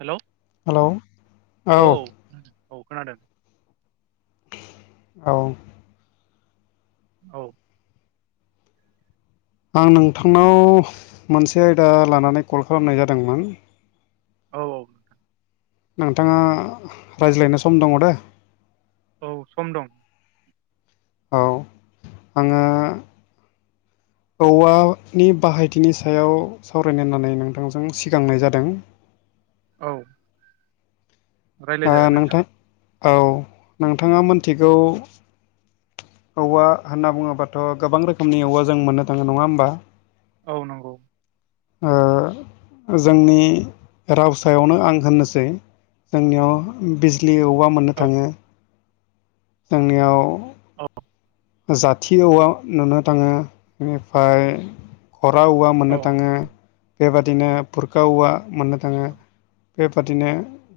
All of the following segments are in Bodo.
हेलौ हेलौ औ औ खोनादों। औ औ आं नोंथांनाव मोनसे आयदा लानानै कल खालामनाय जादोंमोन। औ औ नोंथां नोंथाङा रायज्लायनो सम दङ दे औ सम दं। औ आङो औवानि बाहायथिनि सायाव सावरायनो होननानै नोंथांजों सिगांनाय जादों। औ ओ नोंथां औ नोंथाङा मोनथिगौ औवा होनना बुङोबाथ' गोबां रोखोमनि औवा जों मोननो थाङो नङा होमबा? औ नंगौ। ओ ओ जोंनि राव सायावनो आं होननोसै जोंनियाव बिजलि औवा मोननो औ थाङो। जोंनियाव अ जाथि औवा नुनो थाङो इनिफाय खरा औवा मोननो औ थाङो बेबादिनो भुरका औवा मोननो थाङो। बेबादिनो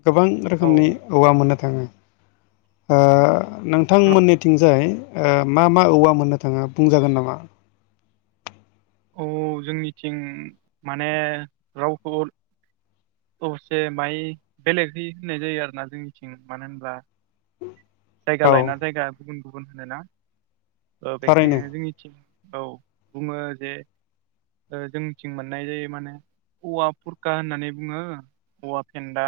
गोबां औ रोखोमनि औवा मोननो थाङो। ओ औ नोंथांमोननिथिंजाय ओ मा मा औवा मोननो थाङो बुंजागोन नामा? औ जोंनिथिं माने रावखौन अबसे माय बेलेगहै होननाय जायो आरोना जोंनिथिं मानो होनब्ला जायगा औ लायना जायगा गुबुन गुबुन होनोना ओ थारैनो बेखायनो जोंनिथिं औ बुङो जे ओ जोंनिथिं मोननाय जायो माने औवा भुरका होननानै बुङो औवा फेन्दा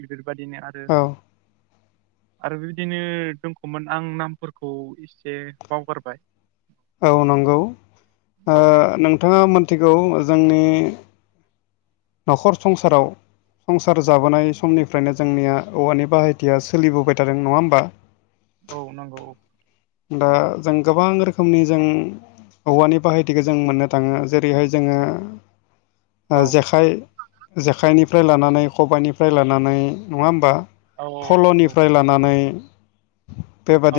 बेफोरबादिनो आरो [inaudible] आरो बेबायदिनो दंखौमोन आं नामफोरखौ एसे बावगारबाय। औ नंगौ ओ औ नोंथाङा मोनथिगौ ओ जोंनि न'खर संसाराव संसार जाबोनाय समनिफ्रायनो जोंनिया औवानि बाहायथिया सोलिबोबाय थादों नङा होमबा? औ नंगौ अ दा जों गोबां रोखोमनि जों औवानि बाहायथिखौ जों मोननो थाङो जेरैहाय जोङो ओ औ जेखाइ जेखाइनिफ्राय लानानै खबाइनिफ्राय लानानै नङा होमबा? औ फल'निफ्राय लानानै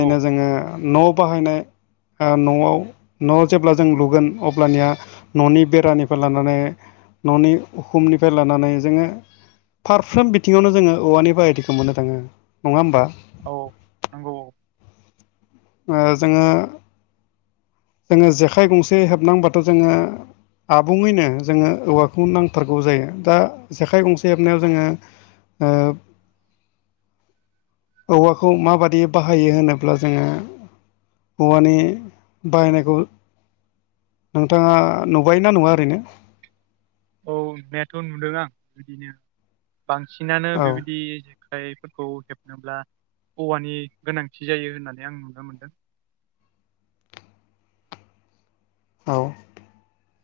औ जोङो ओम न' बाहायनाय ओ न'आव न' जेब्ला जों लुगोन अब्लानिया न'नि बेरानिफाय लानानै न'नि उखुमनिफाय लानानै जोङो फारफ्रोम बिथिङावनो जोङो औवानि बाहायथिखौ मोननो थाङो नङा होमबा? औ नंगौ अ ओ जोङो जोङो जेखाइ गंसे हेबनांबाथ' जोङो आबुङैनो जोङो औवाखौ नांथारगौ जायो दा जेखाइ गंसे हेबनायाव जोङो ओब औवाखौ माबादि बाहायो होनोब्ला जोङो औवानि बाहायनायखौ नोंथाङा नुबाय ना नुवा ओरैनो औ नुनायाथ' नुदों आं बिदिनो बांसिनानो औ बेबायदि जो खाइफोरखौ हेबनोब्ला औवानि गोनांथि जायो होननानै आं नुनो मोन्दों। औ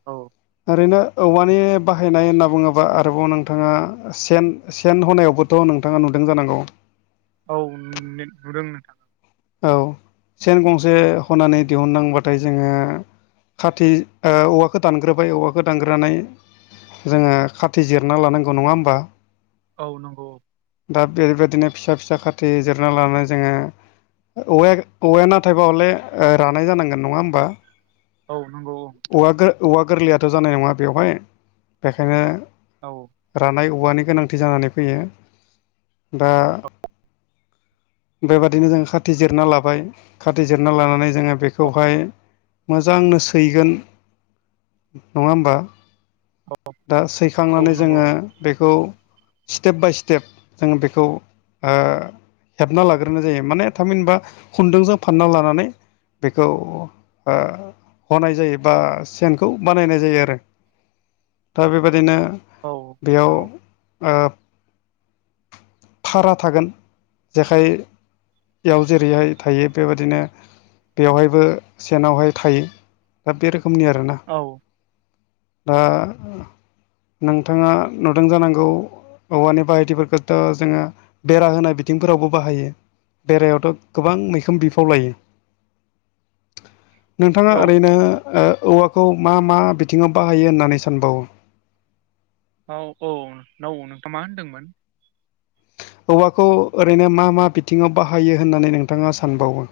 औ ओरैनो औवानि बाहायनाय होनना बुङोबा आरोबाव नोंथाङा ओ सेन सेन हनायावबोथ' नोंथाङा नुदों जानांगौ औ ने नुदों नोंथां। औ सेन गंसे हनानै दिहुननांबाथाय जोंङो खाथि ओ औवाखौ दानग्रोबाय औवाखौ दानग्रोनानै जोंङो खाथि जिरना लानांगौ नङा होमबा? औ नंगौ। दा बेबायदिनो फिसा फिसा खाारथि जिरना लानानै जोंङो औवाया औवाया नाथायबा हले रानाय जानांगोन नङा होमबा? औ नोंगौ औ औवा औवा गोरलैयाथ' जानाय नङा बेवहाय बेखायनो औ रानाय औवानि गोनांथि जानानै फैयो दा बेबादिनो जों खाथि जिरना लाबाय खाथि जिरना लानानै जोंङो बेखौहाय मोजांनो सैगोन नङा होमबा औ दा औ सैखांनानै नंगौ जोंङो बेखौ स्टेप बाय स्टेप जोंङो बेखौ ओ हेबना लाग्रोनाय जायो माने थामहिनबा खुन्दुंजों फानना लानानै बेखौ हनाय जायो। बा सेनखौ बानायनाय जायो आरो दा बेबादिनो औ नोंथां बेयाव औ ओ थारा थागोन जेखाइयाव जेरैहाय थायो बेबायादिनो बेवहायबो सेनावहाय थायो दा बे रोखोमनि आरोना। औ ओ नोंथाङा नुदों जानांगौ औवानि बाहायटिफोरखौथ' जोंङो बेरा होनाय बिथिंफोरावबो बाहायो। बेरायावथ गोबां मैखोम बिफाव लायो। नोंथाङा औ ओरैनो औवाखौ मा मा बिथिङाव बाहायो होननानै सानबावो? औ औ नौ नोंथां मा होनदोंमोन? औवाखौ ओरैनो मा मा बिथिङाव बाहायो होननानै नोंथाङा सानबावो?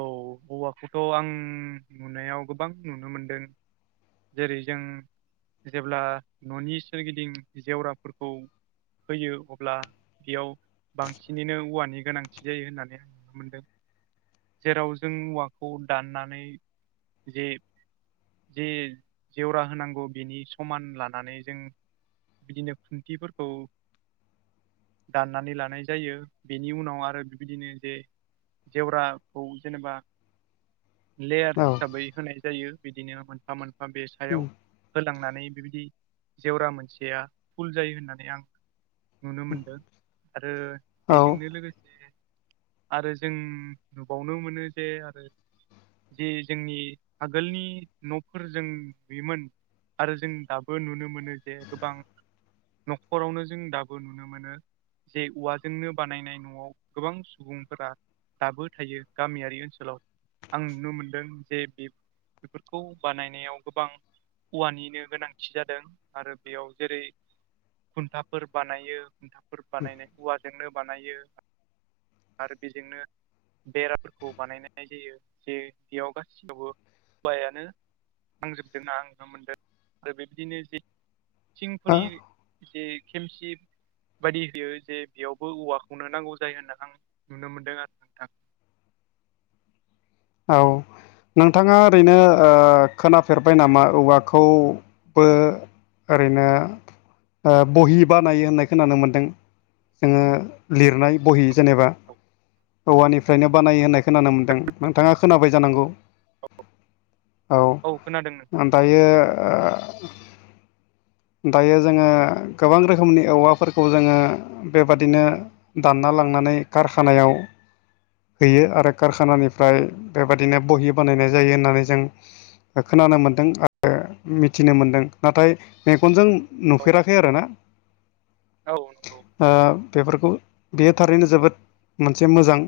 औ औवाखौथ' आं नुनायाव गोबां नुनो मोनदों। जेरै जों जेब्ला ननि सोरगिदिं जेवराफोरखौ फैयो अब्ला बेयाव बांसिनैनो औवानि गोनांथि जायो होननानै आं नुनो मोनदों। जेराव जों औवाखौ दाननानै जे जे जेवरा होनांगौ बिनि समान लानानै जों बिदिनो खुन्थिफोरखौ दाननानै लानाय जायो बेनि उनाव आरो बेबिदिनो जे जेवरा खौ जेनेबा लेयार औ हिसाबै होनाय जायो बिदिनो मोनफा मोनफा बा बे सायाव होलांनानै बेबायदि जेवरा मोनसेया फुल जायो होननानै आं नुनो मोनदों आरो औ बेजोंनो लोगोसे आरो जों नुबावनो मोनो जे आरो जे जोंनि आगोलनि नफोर जों लुयोमोन। आरो जों दाबो नुनो मोनो जे गोबां न'खरावनो जों दाबो नुनो मोनो। जे औवाजोंनो बानायनाय न'आव गोबां सुबुंफोरा दाबो थायो गामियारि ओनसोलाव आं नुनो मोनदों जे बे बेफोरखौ बानायनायाव गोबां औवानिनो गोनांथि जादों आरो बेयाव जेरै खुन्थाफोर बानायो खुन्थाफोर बानायनाय औवाजोंनो बानायो। आरो बेजोंनो बेराफोरखौ बानायनाय जायो। जे बेयाव गासियावबो औवायानो थांजोबदों होनना आं नुनो मोनदों आरो बेबायदिनो जे थिंफोरनि जे खेमसि। बायदि बियो जे बियावबो औवाखौनो नांगौ जायो होनना आं नुनो मोनदों आरो थां औ नोंथाङा ओरैनो ओ खोनाफेरबाय नामा औवाखौबो ओरैनो ओ बहि बानायो होननाय खोनानो मोन्दों। नोङो लिरनाय बहि जेनेबा औवानिफ्रायनो बानायो होननाय खोनानो मोन्दों नोंथाङा खोनाबाय जानांगौ। औ औ खोनादों नोंथां। दायो ओ दायो जोङो गोबां रोखोमनि औवाफोरखौ जोङो बेबादिनो दानना लांनानै कारखानायाव हैयो आरो कारखानानिफ्राय बेबायादिनो बहि बानायनाय जायो होननानै जों ओ खोनानो मोनदों आरो मिथिनो मोनदों नाथाय मेगनजों औ नुफेराखै आरोना। औ नंगौ। ओ बेफोरखौ बेयो थारैनो जोबोद मोनसे मोजां।